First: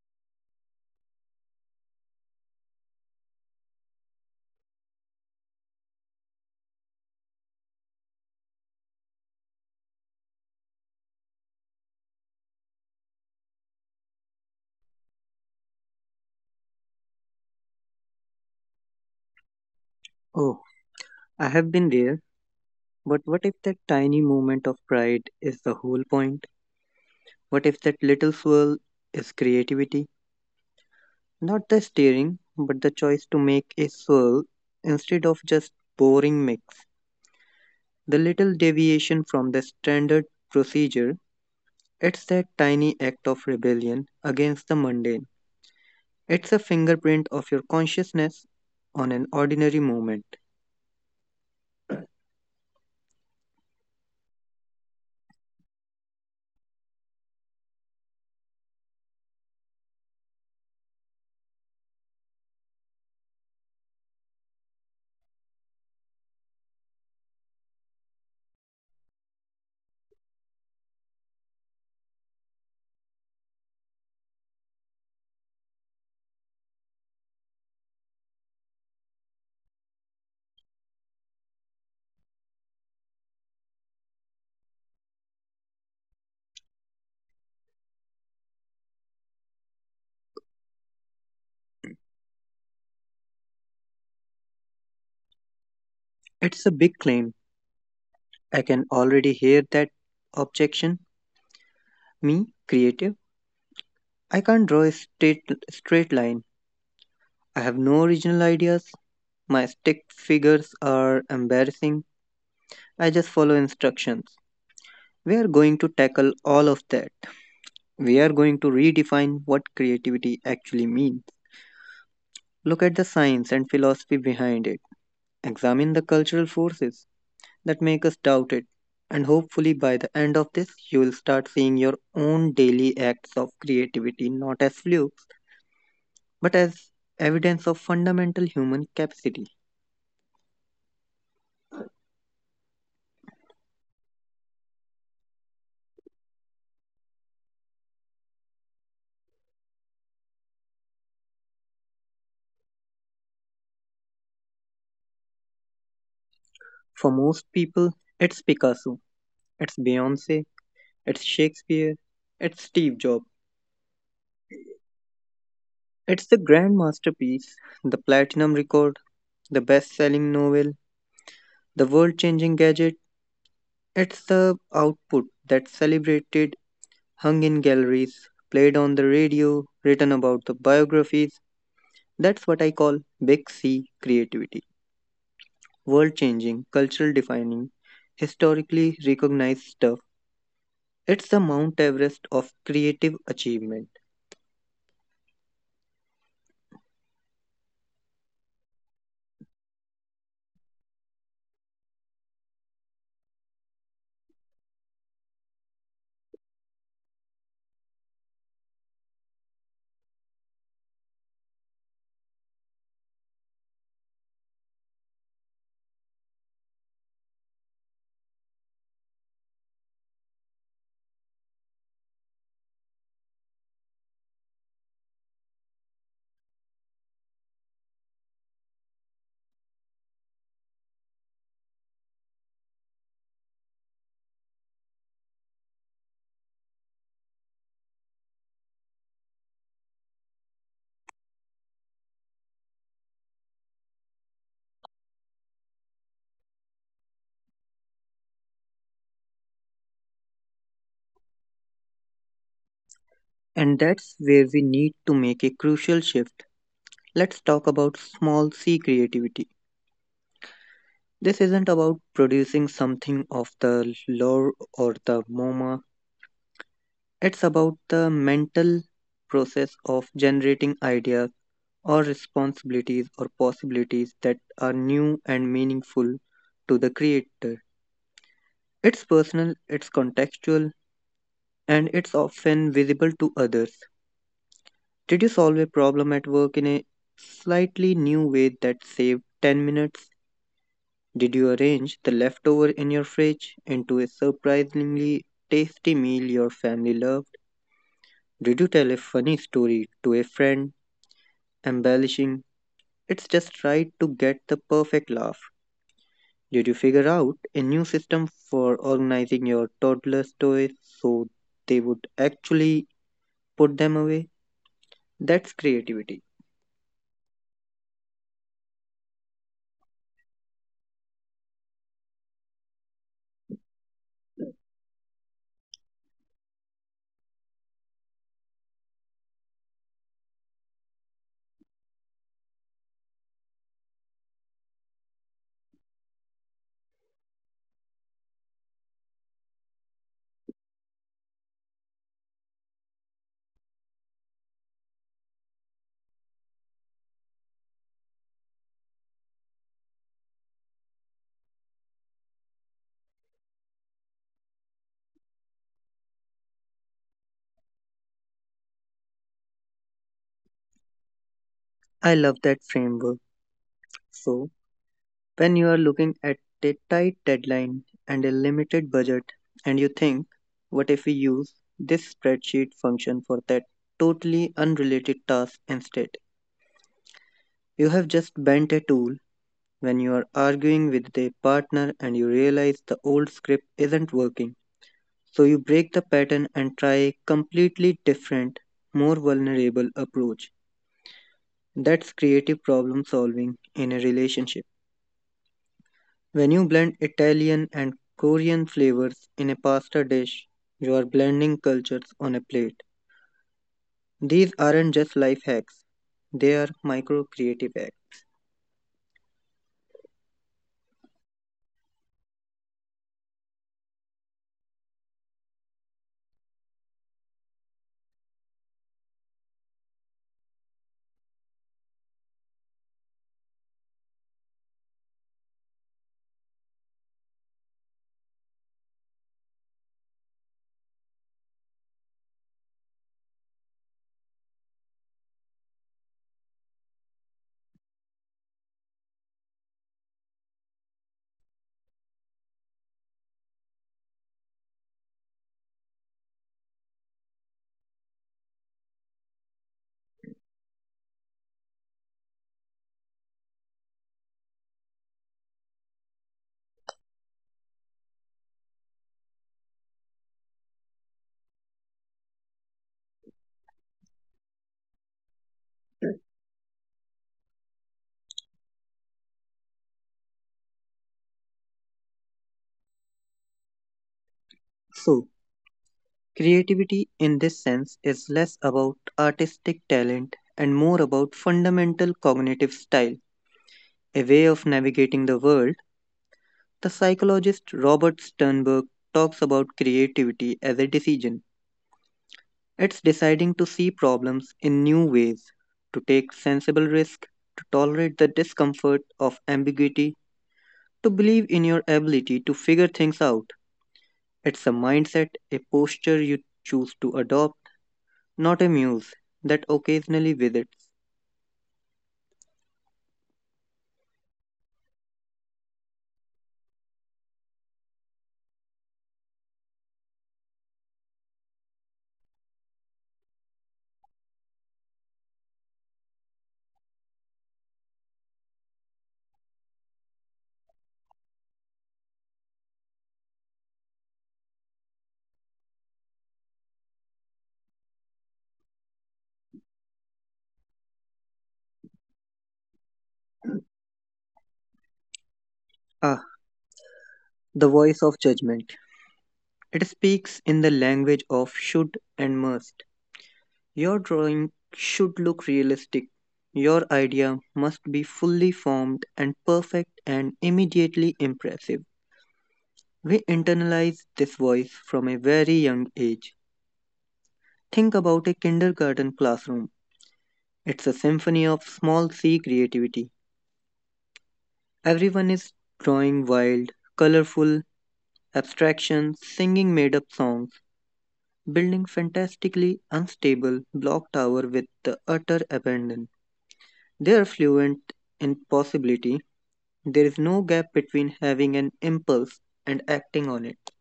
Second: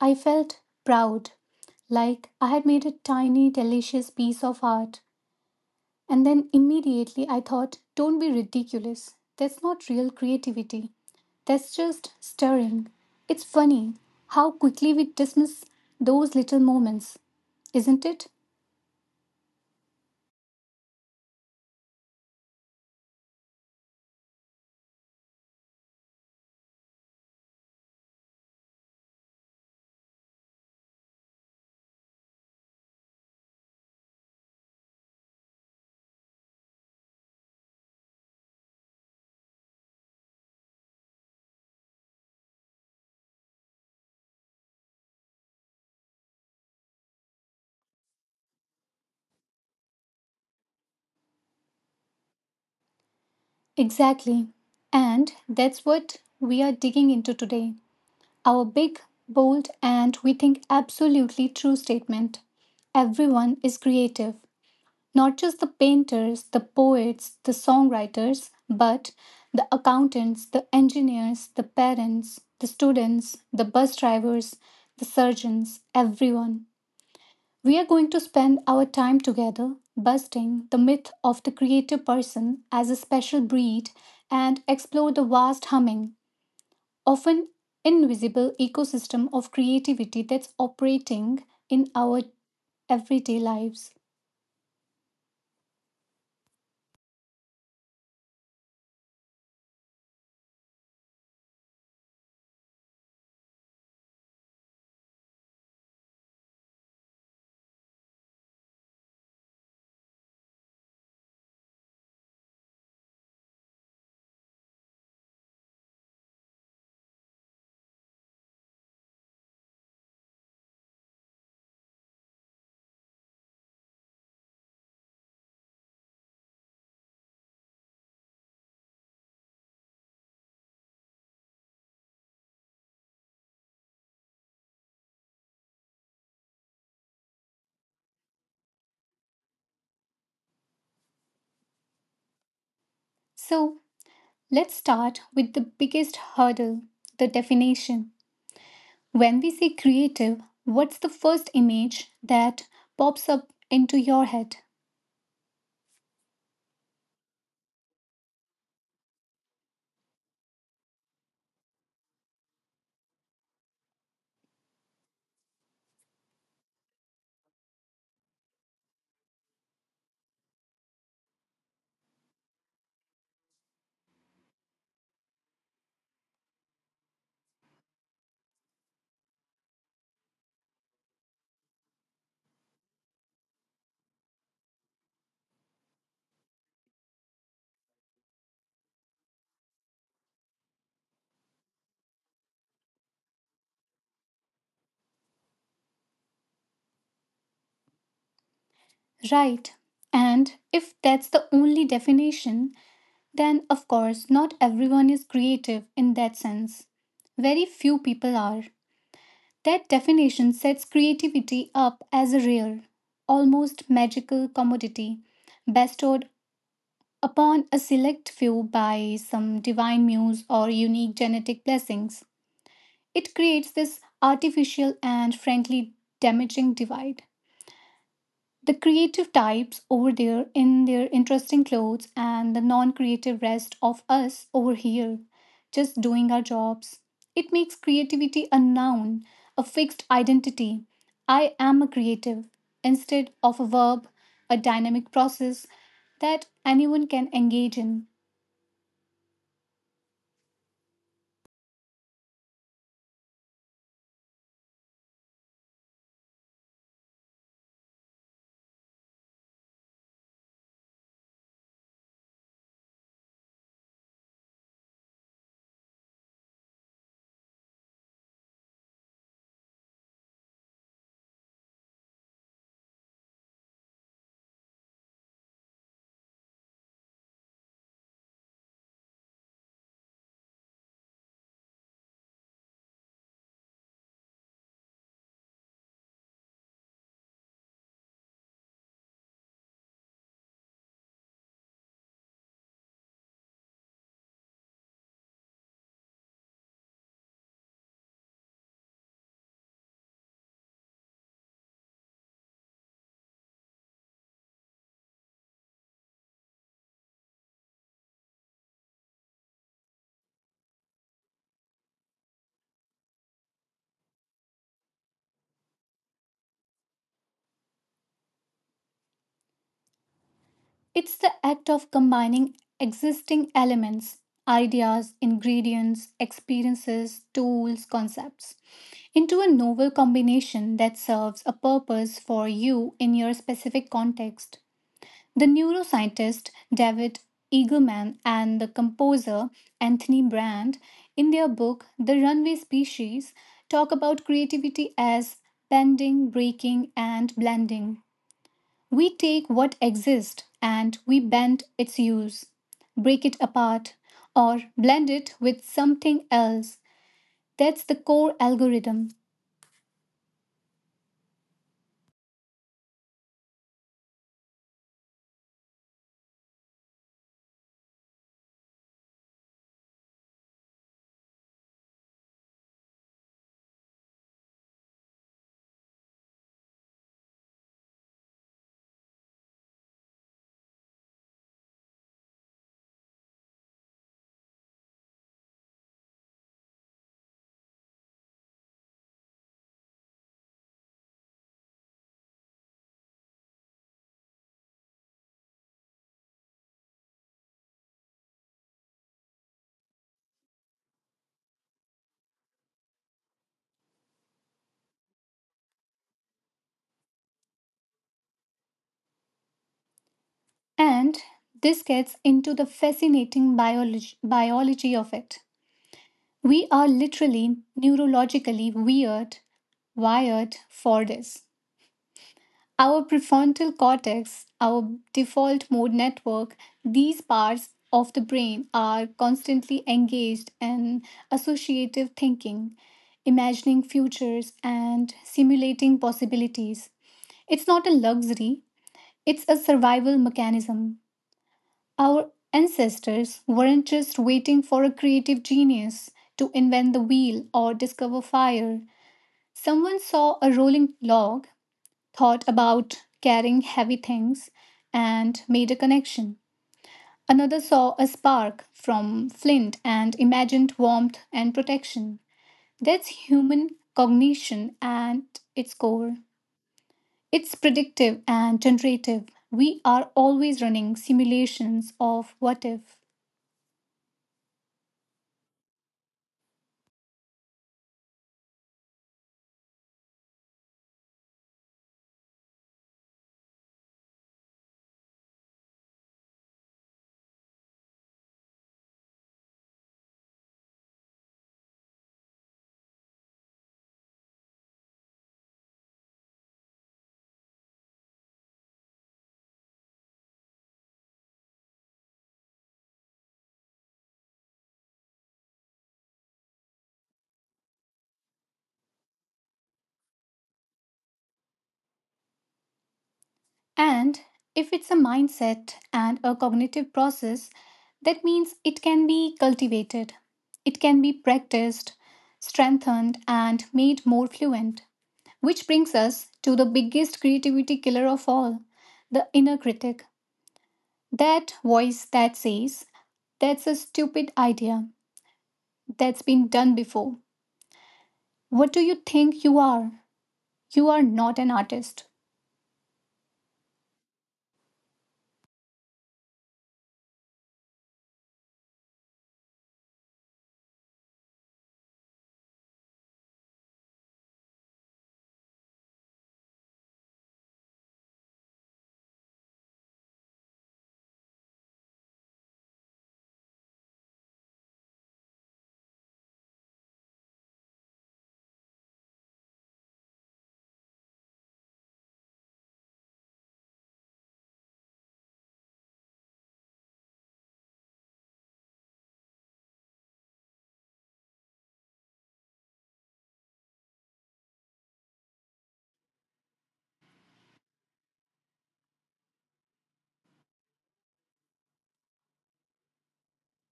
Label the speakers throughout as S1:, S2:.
S1: I felt proud, like I had made a tiny, delicious piece of art. And then immediately I thought, don't be ridiculous. That's not real creativity. That's just stirring. It's funny how quickly we dismiss those little moments, isn't it?
S2: Oh, I have been there, but what if that tiny moment of pride is the whole point? What if that little swirl is creativity? Not the steering, but the choice to make a swirl instead of just boring mix. The little deviation from the standard procedure, it's that tiny act of rebellion against the mundane. It's a fingerprint of your consciousness on an ordinary moment.
S1: Exactly. And that's what we are digging into today. Our big, bold, and we think absolutely true statement everyone is creative. Not just the painters, the poets, the songwriters, but the accountants, the engineers, the parents, the students, the bus drivers, the surgeons, everyone. We are going to spend our time together busting the myth of the creative person as a special breed and explore the vast humming, often invisible ecosystem of creativity that's operating in our everyday lives.
S2: It's a big claim. I can already hear that objection. Me, creative? I can't draw a straight line. I have no original ideas. My stick figures are embarrassing. I just follow instructions. We are going to tackle all of that. We are going to redefine what creativity actually means. Look at the science and philosophy behind it. Examine the cultural forces that make us doubt it. And hopefully, by the end of this, you will start seeing your own daily acts of creativity not as flukes, but as evidence of fundamental human capacity.
S1: So, let's start with the biggest hurdle the definition. When we say creative, what's the first image that pops up into your head?
S2: For most people, it's Picasso, it's Beyonce, it's Shakespeare, it's Steve Jobs. It's the grand masterpiece, the platinum record, the best selling novel, the world changing gadget. It's the output that's celebrated, hung in galleries, played on the radio, written about the biographies. That's what I call big C creativity. World changing, cultural defining, historically recognized stuff. It's the Mount Everest of creative achievement.
S1: Right. And if that's the only definition, then of course not everyone is creative in that sense. Very few people are. That definition sets creativity up as a rare, almost magical commodity bestowed upon a select few by some divine muse or unique genetic blessings. It creates this artificial and frankly damaging divide. The creative types over there in their interesting clothes, and the non creative rest of us over here, just doing our jobs. It makes creativity a noun, a fixed identity. I am a creative, instead of a verb, a dynamic process that anyone can engage in.
S2: And that's where we need to make a crucial shift. Let's talk about small c creativity. This isn't about producing something of the lore or the MoMA, it's about the mental process of generating ideas or responsibilities or possibilities that are new and meaningful to the creator. It's personal, it's contextual, and it's often visible to others. Did you solve a problem at work in a slightly new way that saved 10 minutes? Did you arrange the leftover in your fridge into a surprisingly tasty meal your family loved? Did you tell a funny story to a friend, embellishing? It's just right to get the perfect laugh. Did you figure out a new system for organizing your toddler's toys so they would actually put them away? That's creativity.
S1: It's the act of combining existing elements, ideas, ingredients, experiences, tools, concepts, into a novel combination that serves a purpose for you in your specific context. The neuroscientist David Eagleman and the composer Anthony Brand, in their book The Runway Species, talk about creativity as bending, breaking, and blending. We take what exists and we bend its use, break it apart, or blend it with something else. That's the core algorithm.
S2: I love that framework. So, when you are looking at a tight deadline and a limited budget, and you think, what if we use this spreadsheet function for that totally unrelated task instead? You have just bent a tool when you are arguing with a partner and you realize the old script isn't working. So you break the pattern and try a completely different, more vulnerable approach. That's creative problem solving in a relationship. When you blend Italian and Korean flavors in a pasta dish, you are blending cultures on a plate. These aren't just life hacks, they are micro creative acts.
S1: And this gets into the fascinating biology of it. We are literally neurologically wired for this. Our prefrontal cortex, our default mode network, these parts of the brain are constantly engaged in associative thinking, imagining futures, and simulating possibilities. It's not a luxury, it's a survival mechanism. Our ancestors weren't just waiting for a creative genius to invent the wheel or discover fire. Someone saw a rolling log thought about carrying heavy things, and made a connection. Another saw a spark from flint and imagined warmth and protection. That's human cognition at its core. It's predictive and generative. We are always running simulations of what if.
S2: So, creativity in this sense is less about artistic talent and more about fundamental cognitive style, a way of navigating the world. The psychologist Robert Sternberg talks about creativity as a decision. It's deciding to see problems in new ways, to take sensible risk, to tolerate the discomfort of ambiguity, to believe in your ability to figure things out. It's a mindset, a posture you choose to adopt, not a muse that occasionally visits.
S1: And if it's a mindset and a cognitive process, that means it can be cultivated, it can be practiced, strengthened, and made more fluent. Which brings us to the biggest creativity killer of all the inner critic. That voice that says, that's a stupid idea. That's been done before. What do you think you are? You are not an artist.
S2: Ah, the voice of judgment. It speaks in the language of should and must. Your drawing should look realistic. Your idea must be fully formed and perfect and immediately impressive. We internalize this voice from a very young age. Think about a kindergarten classroom. It's a symphony of small c creativity. Everyone is drawing wild, colorful abstractions, singing made up songs, building fantastically unstable block tower with the utter abandon. They are fluent in possibility. There is no gap between having an impulse and acting on it.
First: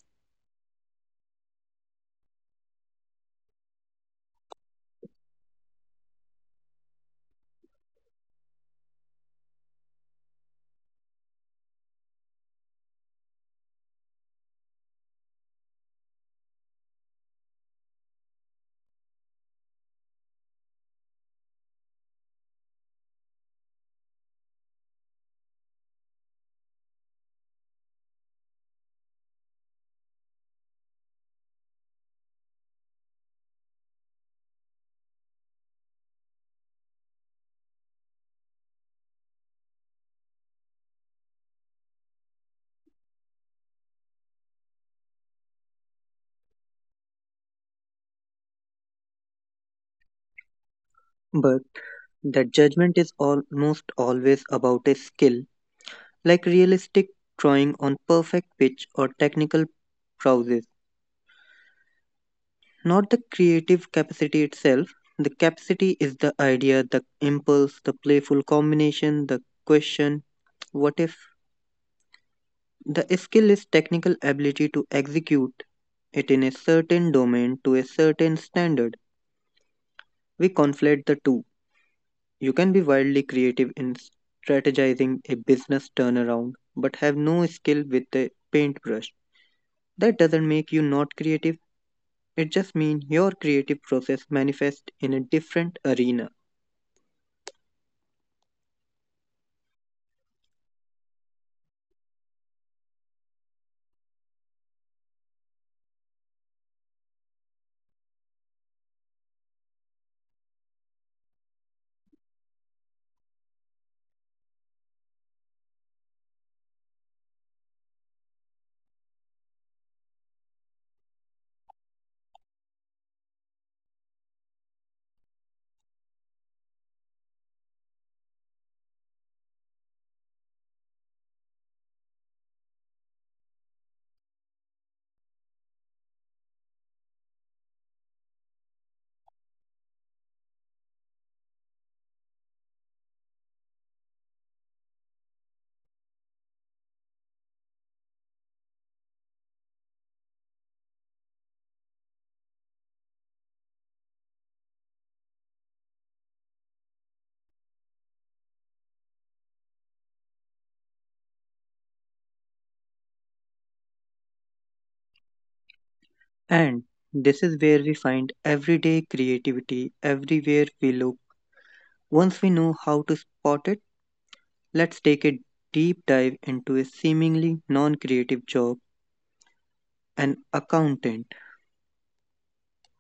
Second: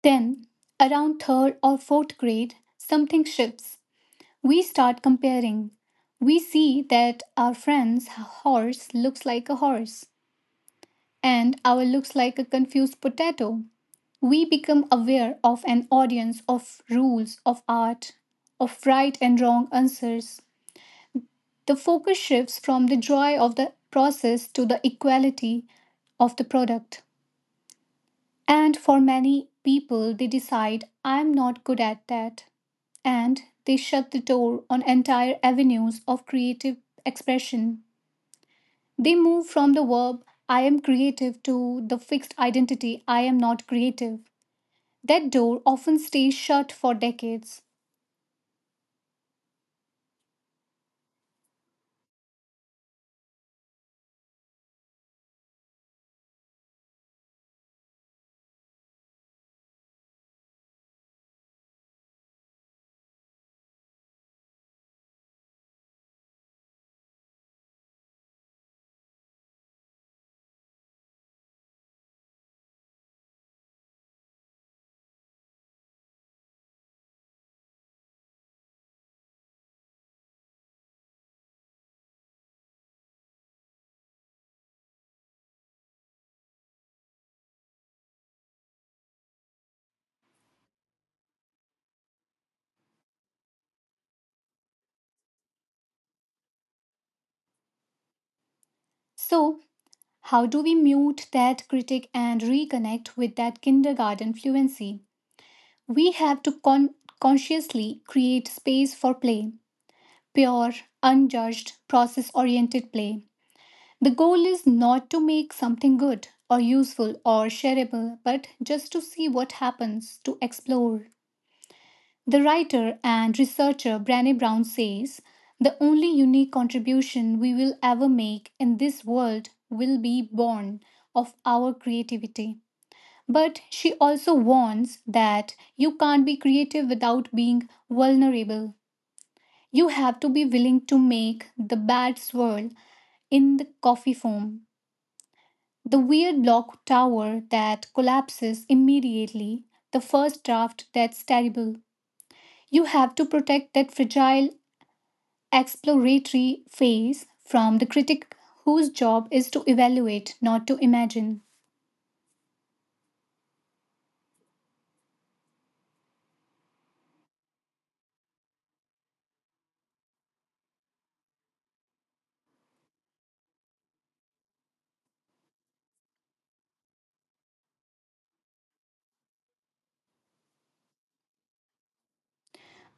S1: Then, around third or fourth grade, something shifts. We start comparing. We see that our friend's horse looks like a horse and our looks like a confused potato. We become aware of an audience of rules, of art, of right and wrong answers. The focus shifts from the joy of the process to the equality of the product. And for many people, they decide, I'm not good at that, and they shut the door on entire avenues of creative expression. They move from the verb I am creative to the fixed identity I am not creative. That door often stays shut for decades.
S2: But that judgment is almost always about a skill, like realistic drawing on perfect pitch or technical prowess. Not the creative capacity itself. The capacity is the idea, the impulse, the playful combination, the question, what if? The skill is technical ability to execute it in a certain domain to a certain standard. We conflate the two. You can be wildly creative in strategizing a business turnaround but have no skill with a paintbrush. That doesn't make you not creative, it just means your creative process manifests in a different arena.
S1: So, how do we mute that critic and reconnect with that kindergarten fluency? We have to consciously create space for play, pure, unjudged, process oriented play. The goal is not to make something good or useful or shareable, but just to see what happens, to explore. The writer and researcher Brené Brown says the only unique contribution we will ever make in this world will be born of our creativity. But she also warns that you can't be creative without being vulnerable. You have to be willing to make the bad swirl in the coffee foam. The weird block tower that collapses immediately, the first draft that's terrible. You have to protect that fragile exploratory phase from the critic whose job is to evaluate, not to imagine.
S2: And this is where we find everyday creativity everywhere we look. Once we know how to spot it, let's take a deep dive into a seemingly non creative job an accountant.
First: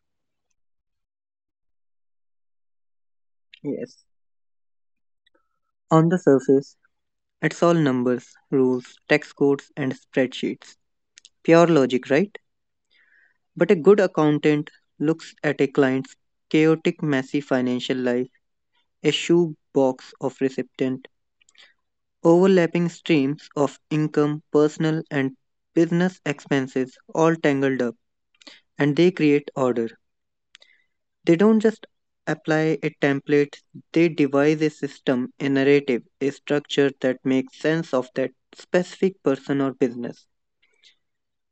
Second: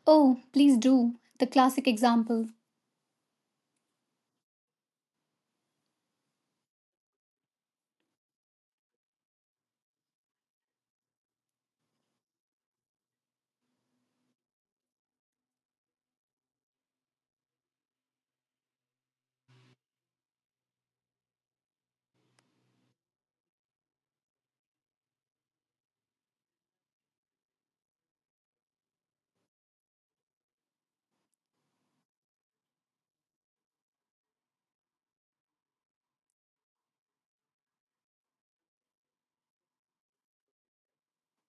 S1: Oh, please do, the classic example.
S2: Yes. On the surface, it's all numbers, rules, tax codes, and spreadsheets. Pure logic, right? But a good accountant looks at a client's chaotic, messy financial life, a shoebox of recipient, overlapping streams of income, personal, and business expenses all tangled up, and they create order. They don't just apply a template, they devise a system, a narrative, a structure that makes sense of that specific person or business.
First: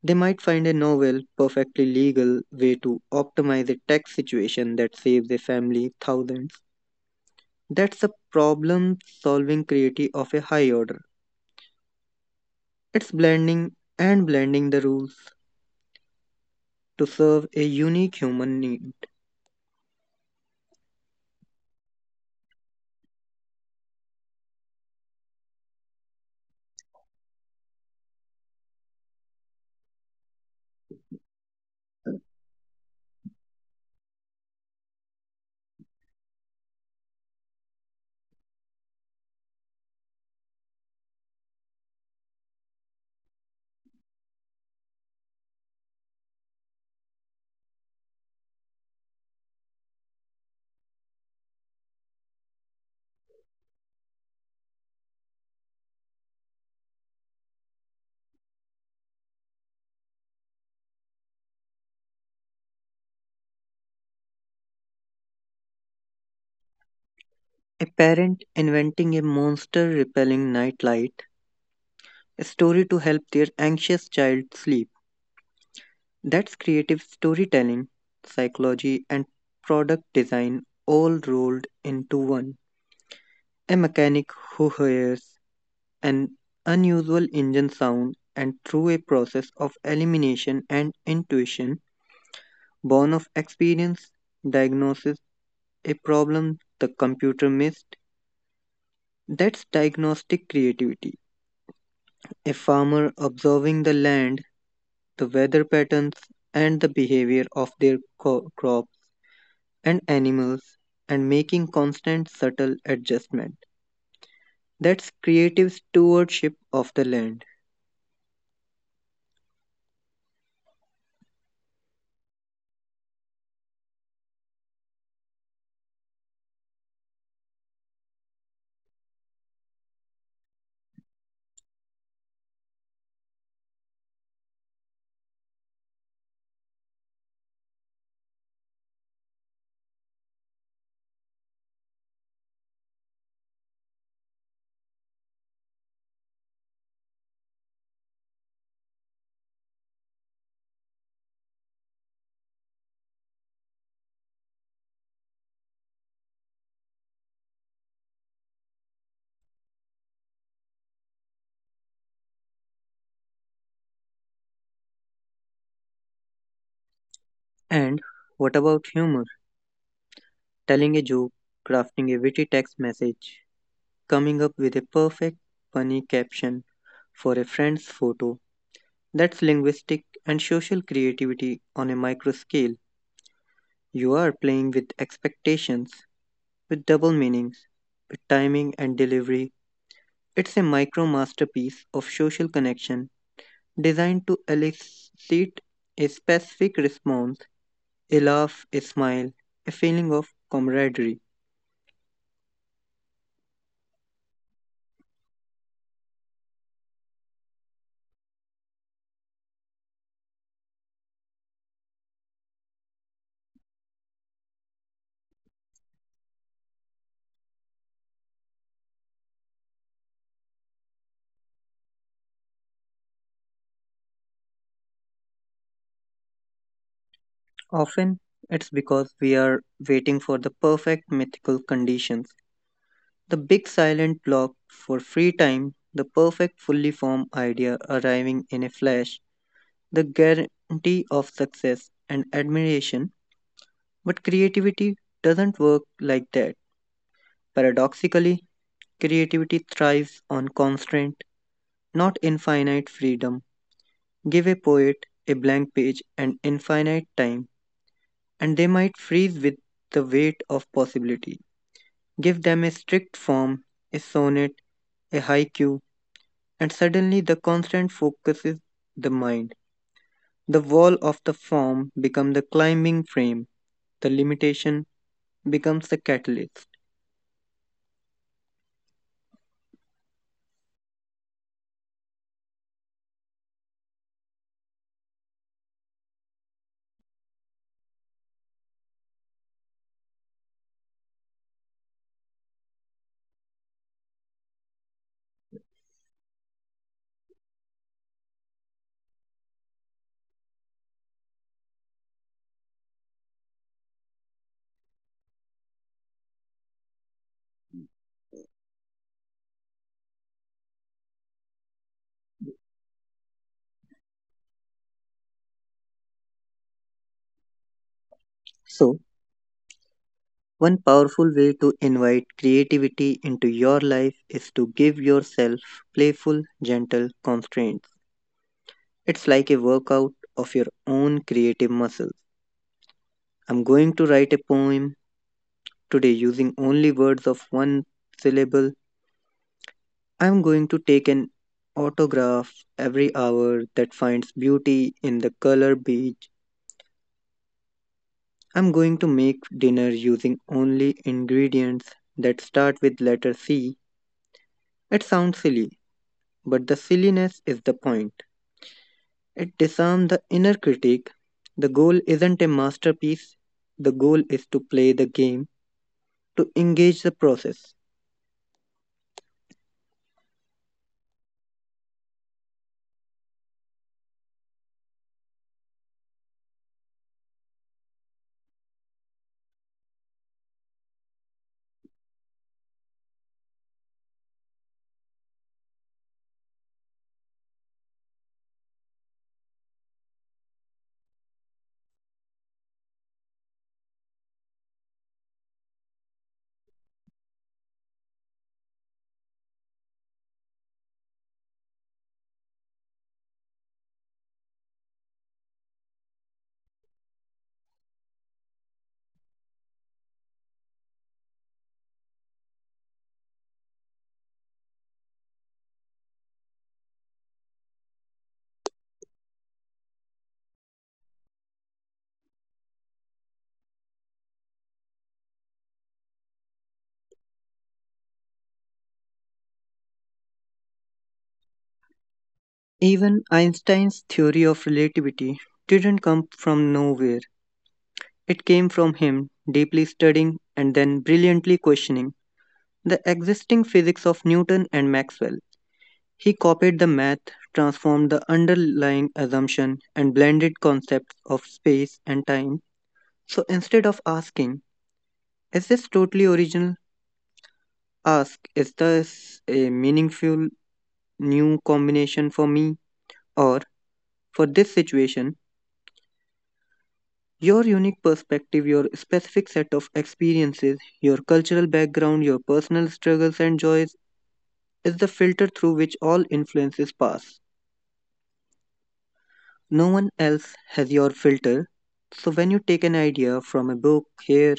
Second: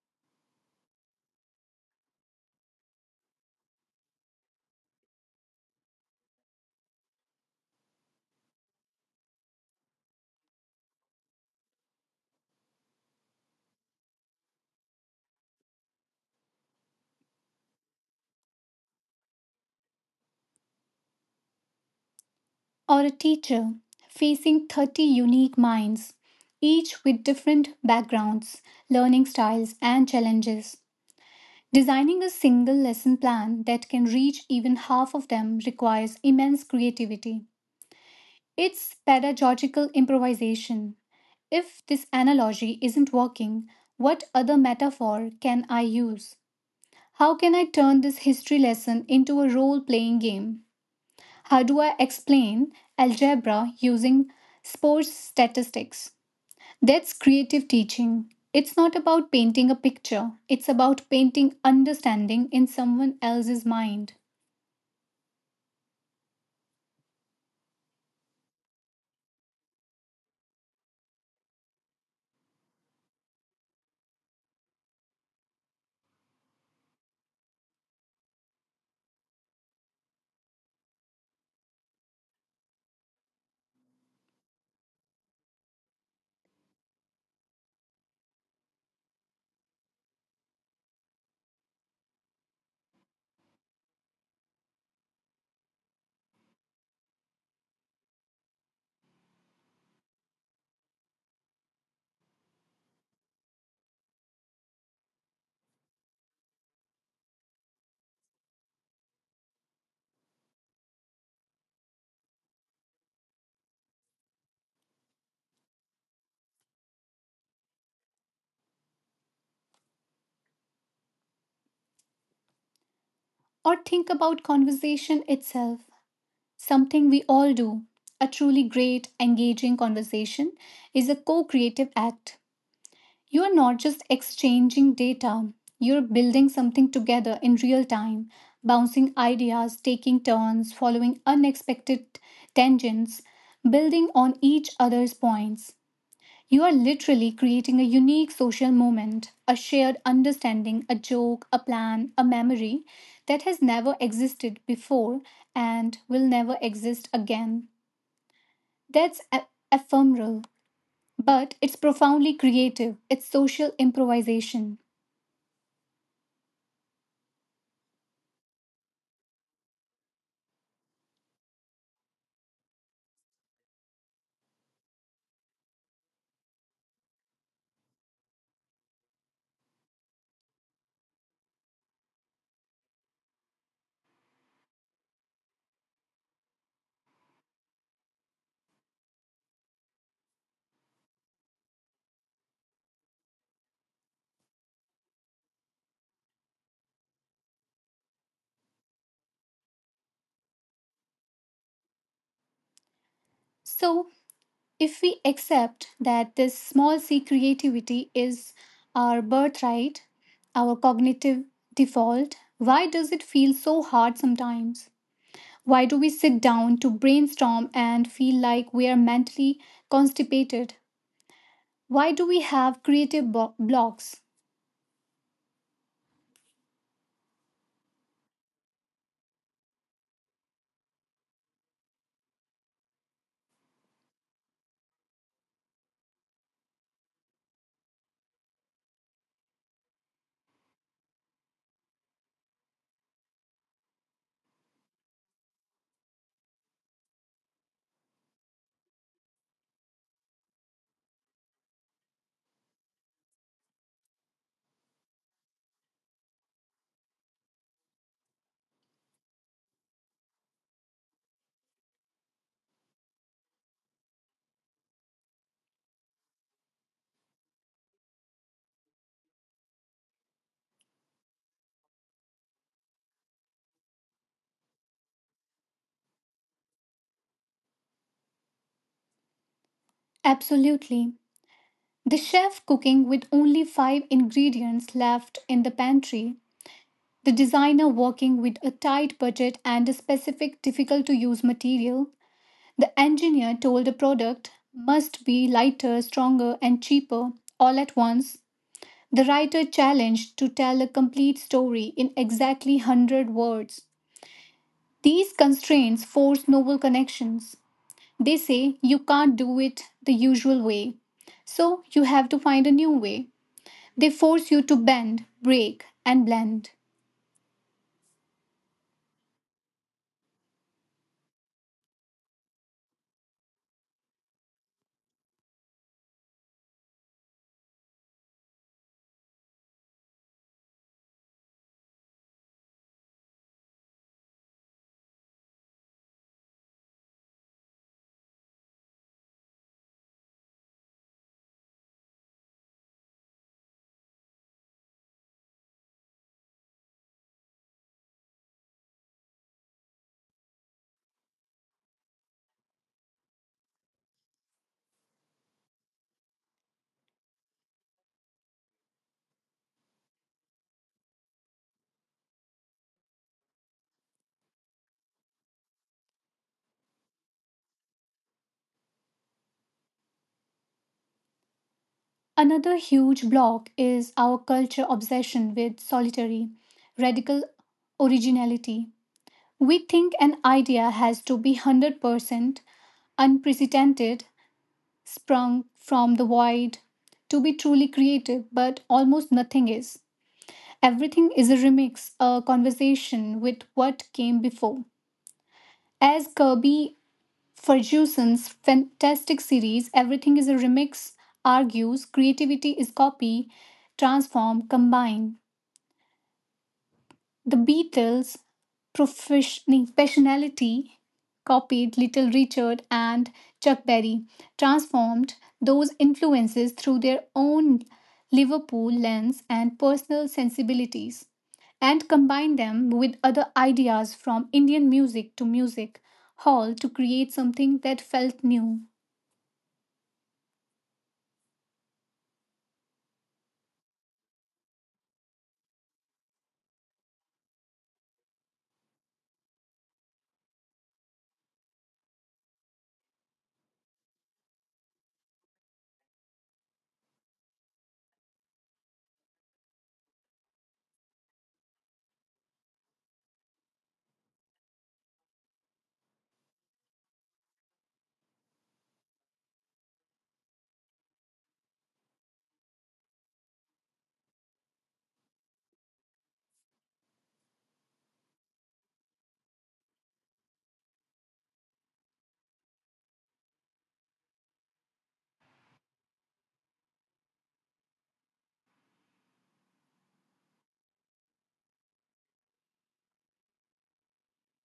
S2: They might find a novel, perfectly legal way to optimize a tax situation that saves a family thousands. That's the problem solving creativity of a high order. It's blending and blending the rules to serve a unique human need.
S1: Or a teacher facing 30 unique minds, each with different backgrounds, learning styles, and challenges. Designing a single lesson plan that can reach even half of them requires immense creativity. It's pedagogical improvisation. If this analogy isn't working, what other metaphor can I use? How can I turn this history lesson into a role playing game? How do I explain algebra using sports statistics? That's creative teaching. It's not about painting a picture, it's about painting understanding in someone else's mind.
S2: A parent inventing a monster repelling nightlight a story to help their anxious child sleep. That's creative storytelling, psychology, and product design all rolled into one. A mechanic who hears an unusual engine sound and through a process of elimination and intuition born of experience diagnoses a problem the computer missed. That's diagnostic creativity. A farmer observing the land the weather patterns, and the behavior of their crops and animals, and making constant subtle adjustment. That's creative stewardship of the land.
S1: Or think about conversation itself, something we all do. A truly great, engaging conversation is a co creative act. You are not just exchanging data, you're building something together in real time, bouncing ideas, taking turns, following unexpected tangents, building on each other's points. You are literally creating a unique social moment, a shared understanding, a joke, a plan, a memory that has never existed before and will never exist again. That's ephemeral, but it's profoundly creative. It's social improvisation.
S2: And what about humor? Telling a joke, crafting a witty text message, coming up with a perfect, funny caption for a friend's photo. That's linguistic and social creativity on a micro scale. You are playing with expectations, with double meanings, with timing and delivery. It's a micro masterpiece of social connection designed to elicit a specific response a laugh, a smile, a feeling of camaraderie.
S1: So, if we accept that this small c creativity is our birthright, our cognitive default, why does it feel so hard sometimes? Why do we sit down to brainstorm and feel like we are mentally constipated? Why do we have creative blocks?
S2: Often it's because we are waiting for the perfect mythical conditions, the big silent block for free time, the perfect fully formed idea arriving in a flash, the guarantee of success and admiration. But creativity doesn't work like that. Paradoxically, creativity thrives on constraint, not infinite freedom. Give a poet a blank page and infinite time, and they might freeze with the weight of possibility. Give them a strict form, a sonnet, a haiku, and suddenly the constant focuses the mind. The wall of the form becomes the climbing frame, the limitation becomes the catalyst.
S1: Absolutely. The chef cooking with only five ingredients left in the pantry, the designer working with a tight budget and a specific difficult to use material, the engineer told a product must be lighter, stronger, and cheaper all at once, the writer challenged to tell a complete story in exactly 100 words. These constraints force novel connections. They say you can't do it the usual way, so you have to find a new way. They force you to bend, break, and blend.
S2: So, one powerful way to invite creativity into your life is to give yourself playful, gentle constraints. It's like a workout of your own creative muscles. I'm going to write a poem today using only words of one syllable. I'm going to take an autograph every hour that finds beauty in the color beige. I'm going to make dinner using only ingredients that start with letter C. It sounds silly, but the silliness is the point. It disarms the inner critic. The goal isn't a masterpiece, the goal is to play the game, to engage the process.
S1: Another huge block is our culture obsession with solitary, radical originality. We think an idea has to be 100% unprecedented, sprung from the void, to be truly creative, but almost nothing is. Everything is a remix, a conversation with what came before. As Kirby Ferguson's fantastic series, Everything is a Remix argues, creativity is copy, transform, combine. The Beatles' professionality copied Little Richard and Chuck Berry, transformed those influences through their own Liverpool lens and personal sensibilities, and combined them with other ideas from Indian music to music hall to create something that felt new.
S2: Even Einstein's theory of relativity didn't come from nowhere. It came from him deeply studying and then brilliantly questioning the existing physics of Newton and Maxwell. He copied the math, transformed the underlying assumption, and blended concepts of space and time. So instead of asking, is this totally original? Ask, is this a meaningful new combination for me or for this situation? Your unique perspective, your specific set of experiences, your cultural background, your personal struggles and joys is the filter through which all influences pass. No one else has your filter. So when you take an idea from a book here,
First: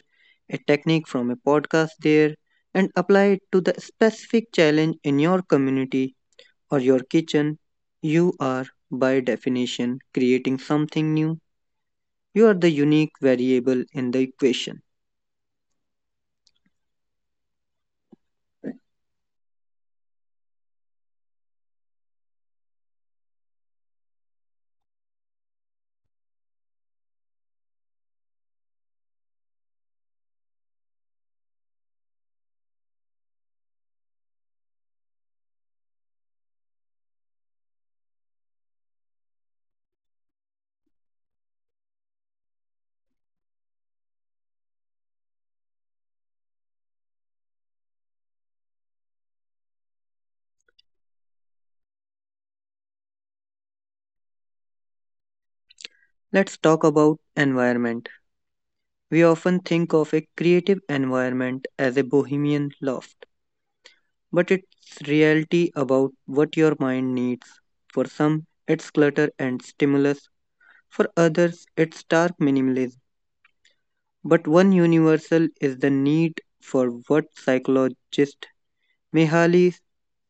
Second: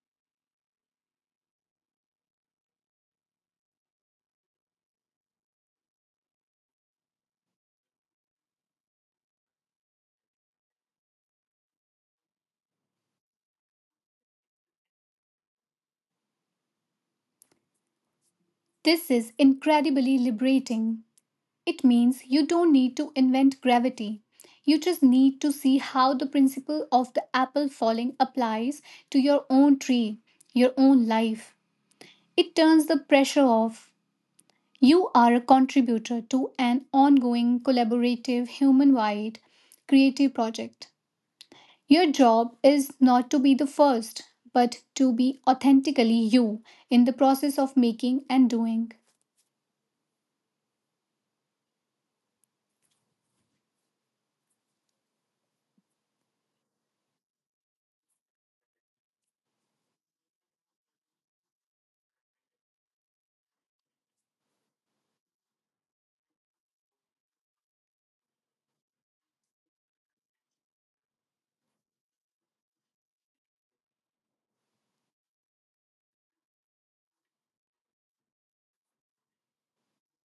S2: a technique from a podcast there, and apply it to the specific challenge in your community, or your kitchen, you are, by definition, creating something new. You are the unique variable in the equation.
S1: This is incredibly liberating. It means you don't need to invent gravity. You just need to see how the principle of the apple falling applies to your own tree, your own life. It turns the pressure off. You are a contributor to an ongoing, collaborative, human wide creative project. Your job is not to be the first, but to be authentically you in the process of making and doing.
S2: Let's talk about environment. We often think of a creative environment as a bohemian loft, but it's reality about what your mind needs. For some, it's clutter and stimulus. For others, it's stark minimalism. But one universal is the need for what psychologists Mihaly's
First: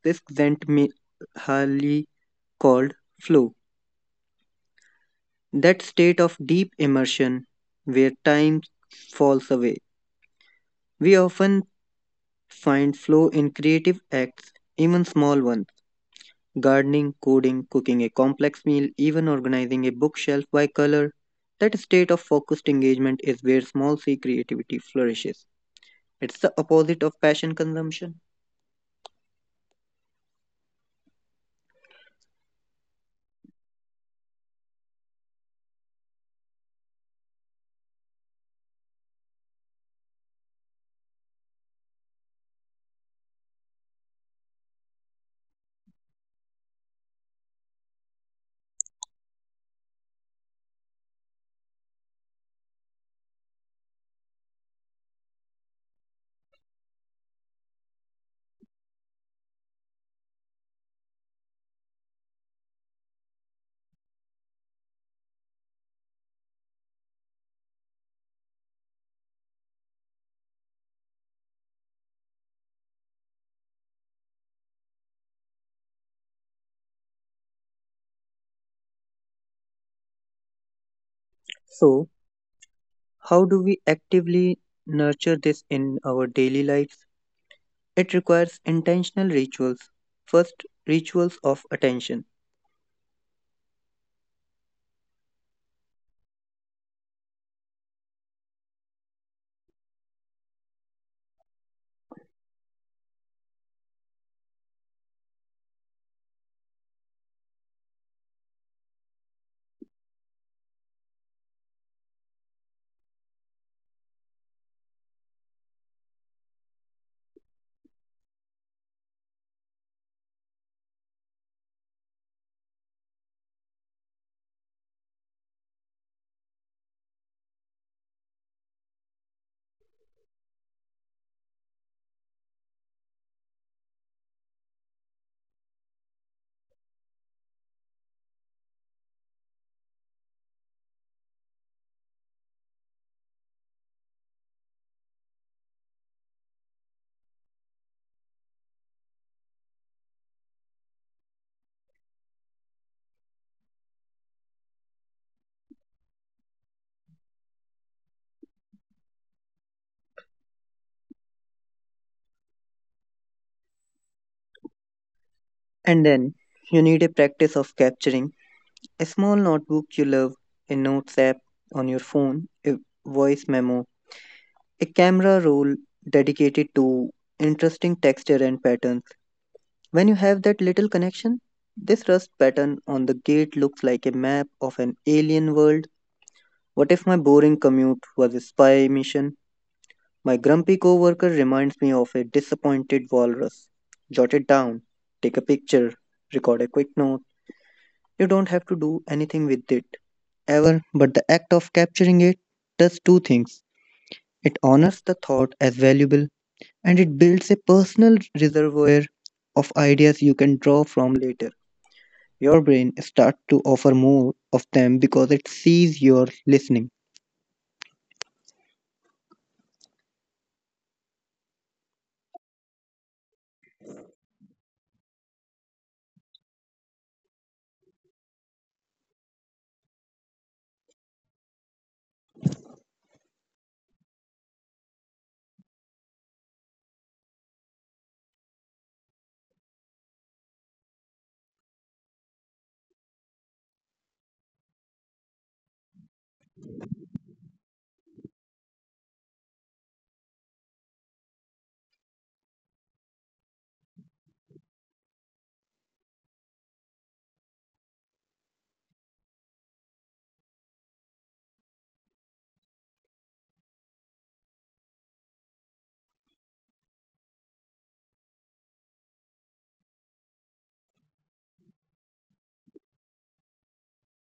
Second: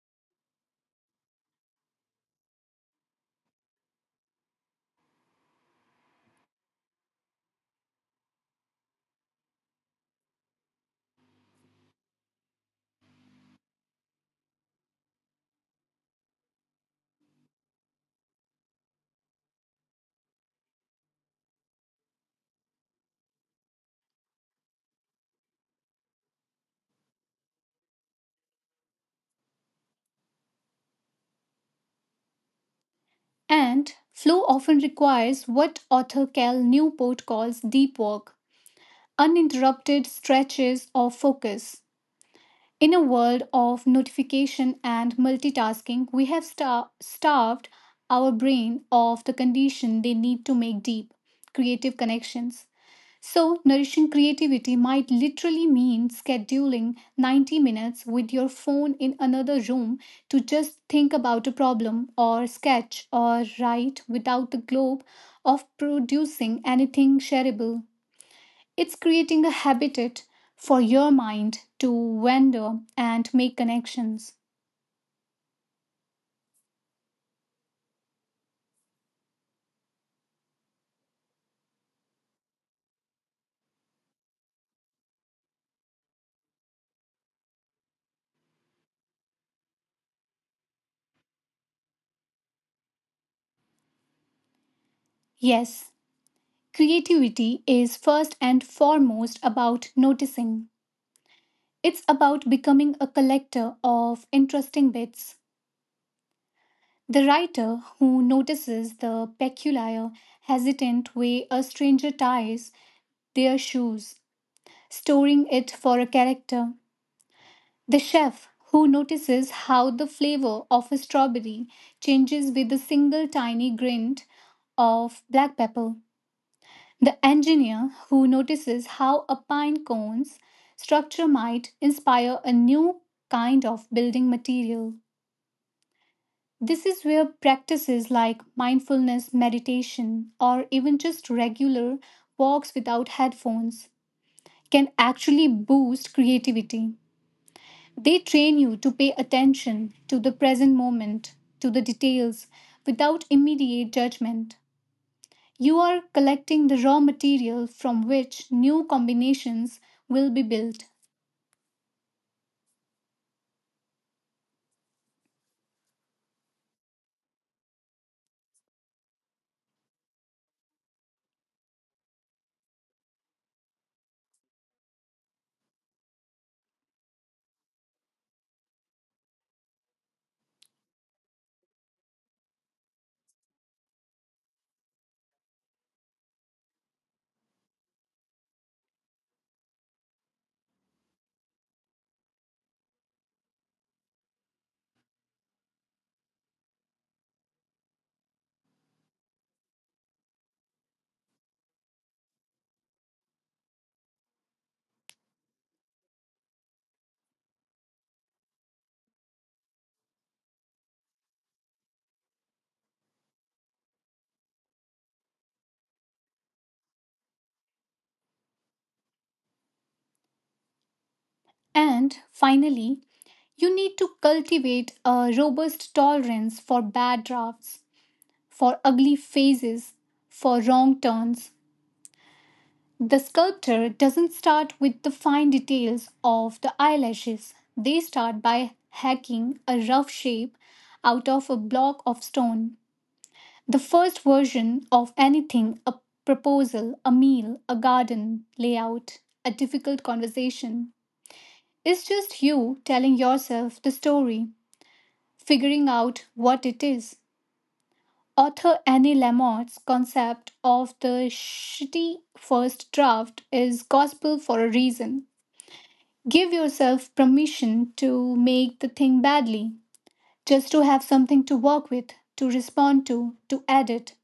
S2: Mihaly called flow, that state of deep immersion where time falls away. We often find flow in creative acts, even small ones gardening, coding, cooking a complex meal, even organizing a bookshelf by color. That state of focused engagement is where small c creativity flourishes. It's the opposite of passion consumption.
S1: And flow often requires what author Cal Newport calls deep work, uninterrupted stretches of focus. In a world of notification and multitasking, we have starved our brain of the condition they need to make deep, creative connections. So, nourishing creativity might literally mean scheduling 90 minutes with your phone in another room to just think about a problem or sketch or write without the globe of producing anything shareable. It's creating a habitat for your mind to wander and make connections.
S2: So, how do we actively nurture this in our daily lives? It requires intentional rituals. First, rituals of attention.
S1: Yes, creativity is first and foremost about noticing. It's about becoming a collector of interesting bits. The writer who notices the peculiar, hesitant way a stranger ties their shoes, storing it for a character. The chef who notices how the flavor of a strawberry changes with a single tiny grind of black pepper. The engineer who notices how a pine cone's structure might inspire a new kind of building material. This is where practices like mindfulness, meditation, or even just regular walks without headphones can actually boost creativity. They train you to pay attention to the present moment, to the details, without immediate judgment. You are collecting the raw material from which new combinations will be built.
S2: And then, you need a practice of capturing a small notebook you love, a notes app on your phone, a voice memo, a camera roll dedicated to interesting texture and patterns. When you have that little connection, this rust pattern on the gate looks like a map of an alien world. What if my boring commute was a spy mission? My grumpy coworker reminds me of a disappointed walrus. Jot it down, take a picture, record a quick note. You don't have to do anything with it ever, but the act of capturing it does two things. It honors the thought as valuable and it builds a personal reservoir of ideas you can draw from later. Your brain starts to offer more of them because it sees you're listening.
S1: And finally, you need to cultivate a robust tolerance for bad drafts, for ugly faces, for wrong turns. The sculptor doesn't start with the fine details of the eyelashes. They start by hacking a rough shape out of a block of stone. The first version of anything, a proposal, a meal, a garden layout, a difficult conversation, is just you telling yourself the story, figuring out what it is. Author Annie Lamott's concept of the shitty first draft is gospel for a reason. Give yourself permission to make the thing badly, just to have something to work with, to respond to edit.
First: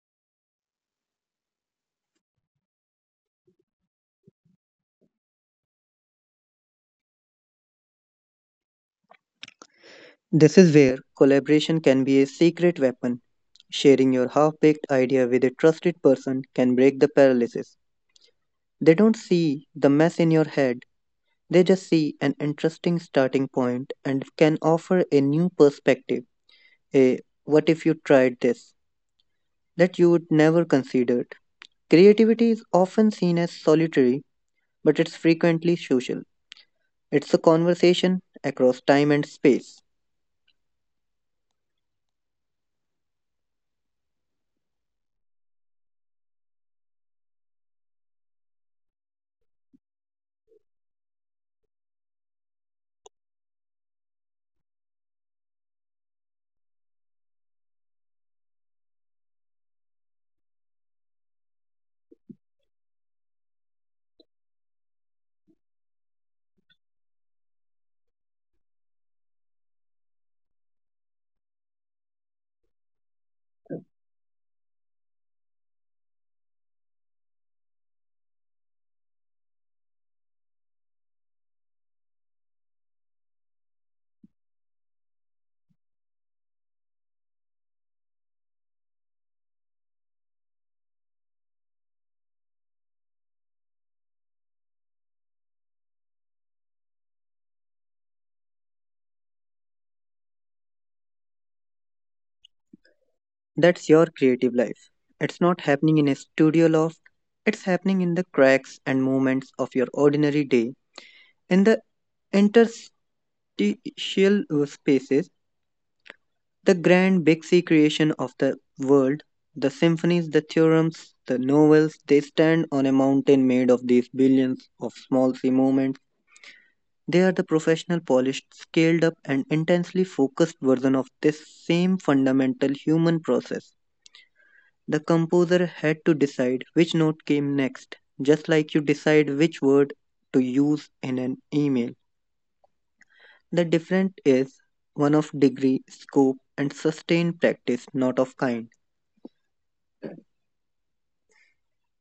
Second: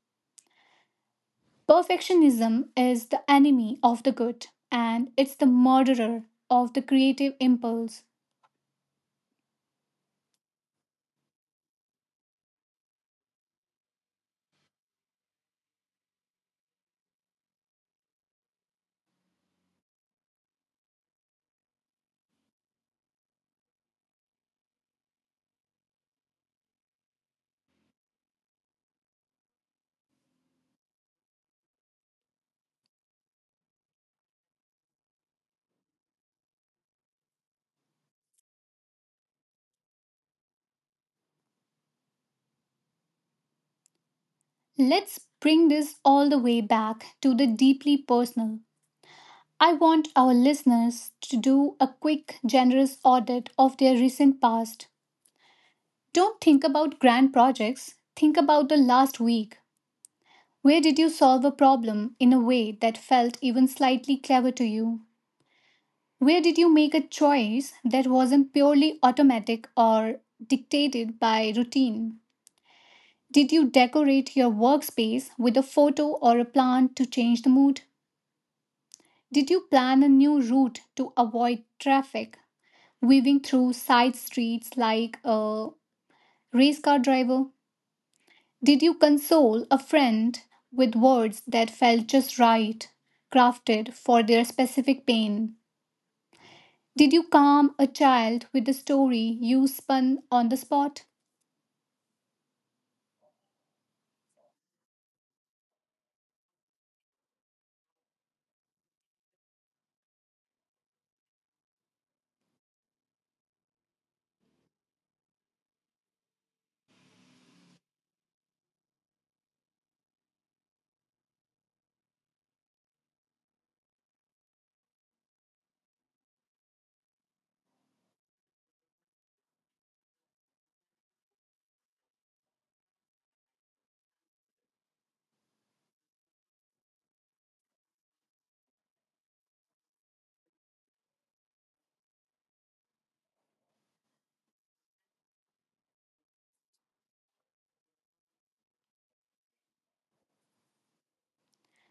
S1: Perfectionism is the enemy of the good, and it's the murderer of the creative impulse.
S2: This is where collaboration can be a secret weapon. Sharing your half baked idea with a trusted person can break the paralysis. They don't see the mess in your head, they just see an interesting starting point and can offer a new perspective. A what if you tried this that you would never considered. Creativity is often seen as solitary, but it's frequently social. It's a conversation across time and space.
S1: Let's bring this all the way back to the deeply personal. I want our listeners to do a quick, generous audit of their recent past. Don't think about grand projects, think about the last week. Where did you solve a problem in a way that felt even slightly clever to you? Where did you make a choice that wasn't purely automatic or dictated by routine? Did you decorate your workspace with a photo or a plant to change the mood? Did you plan a new route to avoid traffic, weaving through side streets like a race car driver? Did you console a friend with words that felt just right, crafted for their specific pain? Did you calm a child with a story you spun on the spot?
S2: That's your creative life. It's not happening in a studio loft, it's happening in the cracks and moments of your ordinary day, in the interstitial spaces, the grand big C creation of the world, the symphonies, the theorems, the novels, they stand on a mountain made of these billions of small C moments. They are the professional, polished, scaled up, and intensely focused version of this same fundamental human process. The composer had to decide which note came next, just like you decide which word to use in an email. The difference is one of degree, scope, and sustained practice, not of kind.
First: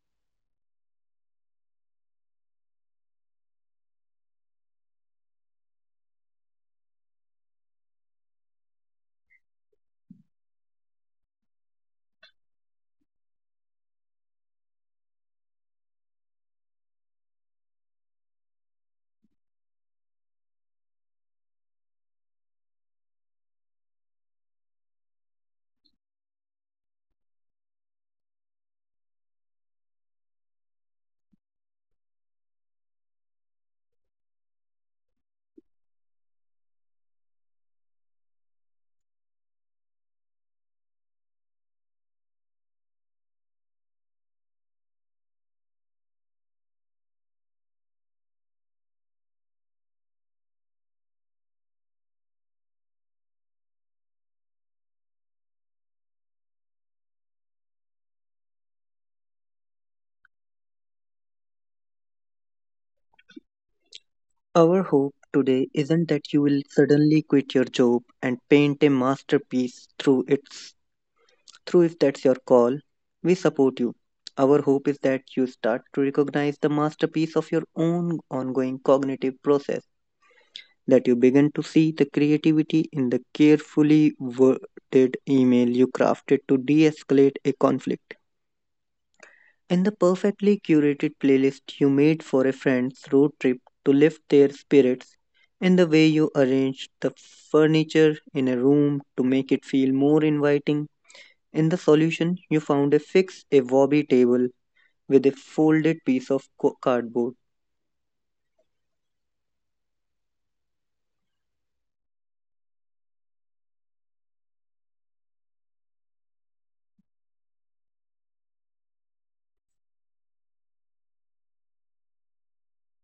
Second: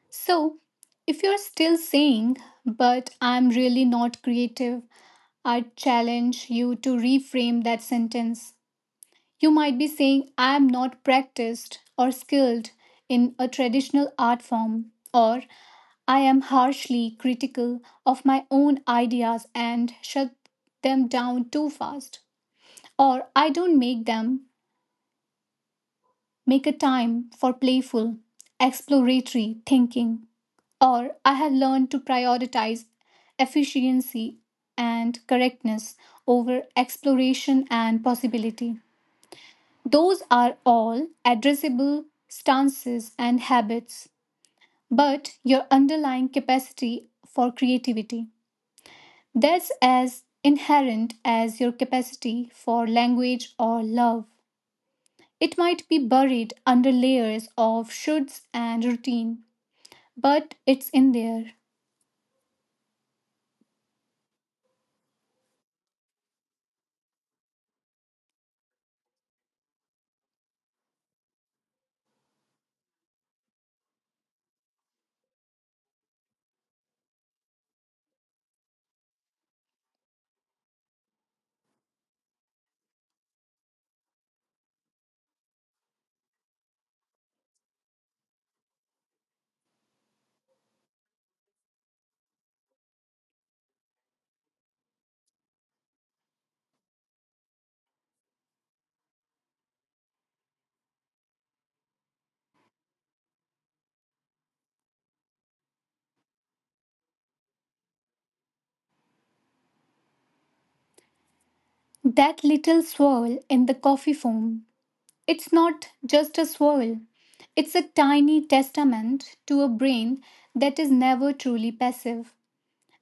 S1: So, if you're still saying, but I'm really not creative, I challenge you to reframe that sentence. You might be saying, I am not practiced or skilled in a traditional art form, or I am harshly critical of my own ideas and shut them down too fast, or I don't make a time for playful, exploratory thinking, or I have learned to prioritize efficiency and correctness over exploration and possibility. Those are all addressable stances and habits, but your underlying capacity for creativity. That's as inherent as your capacity for language or love. It might be buried under layers of shoulds and routine, but it's in there.
S2: Our hope today isn't that you will suddenly quit your job and paint a masterpiece through if that's your call. We support you. Our hope is that you start to recognize the masterpiece of your own ongoing cognitive process, that you begin to see the creativity in the carefully worded email you crafted to de escalate a conflict, in the perfectly curated playlist you made for a friend's road trip to lift their spirits, in the way you arranged the furniture in a room to make it feel more inviting. In the solution, you found a fix a wobby table with a folded piece of cardboard.
S1: That little swirl in the coffee foam. It's not just a swirl, it's a tiny testament to a brain that is never truly passive,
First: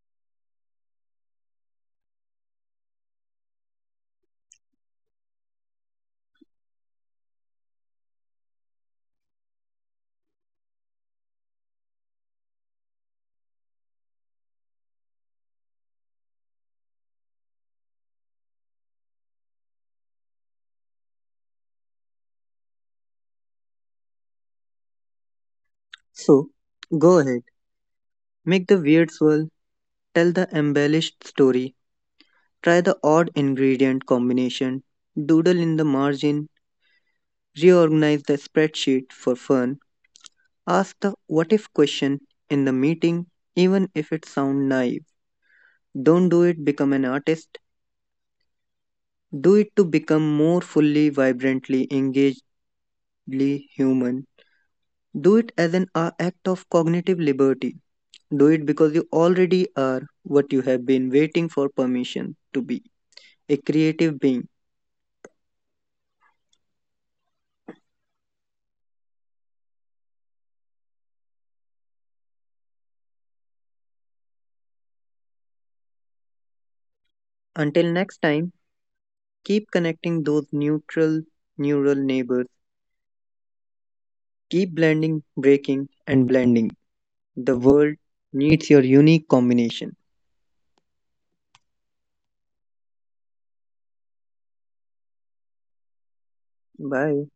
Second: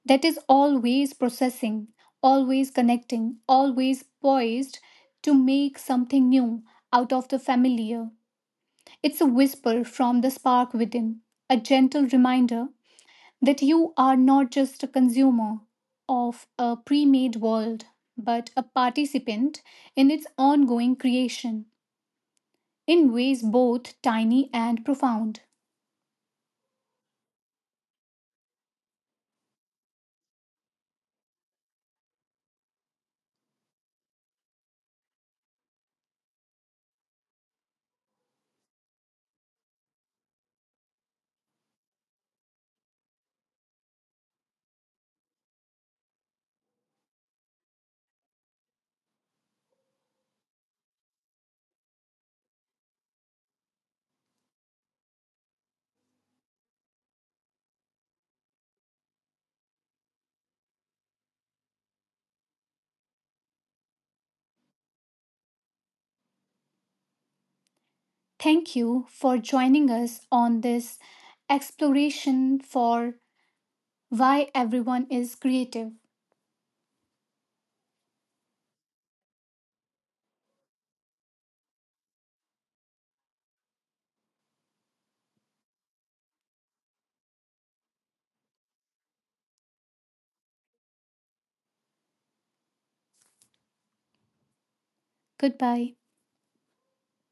S1: that is always processing, always connecting, always poised to make something new out of the familiar. It's a whisper from the spark within, a gentle reminder that you are not just a consumer of a pre made world, but a participant in its ongoing creation in ways both tiny and profound.
S2: So, go ahead, make the weird swirl, tell the embellished story, try the odd ingredient combination, doodle in the margin, reorganize the spreadsheet for fun, ask the what if question in the meeting, even if it sounds naive. Don't do it become an artist, do it to become more fully, vibrantly, engagedly human. Do it as an act of cognitive liberty. Do it because you already are what you have been waiting for permission to be a creative being.
S1: Thank you for joining us on this exploration for why everyone is creative.
S2: Until next time. Keep connecting those neutral neural neighbors. Keep blending, breaking, and blending. The world needs your unique combination.
S1: Goodbye.
S2: Bye.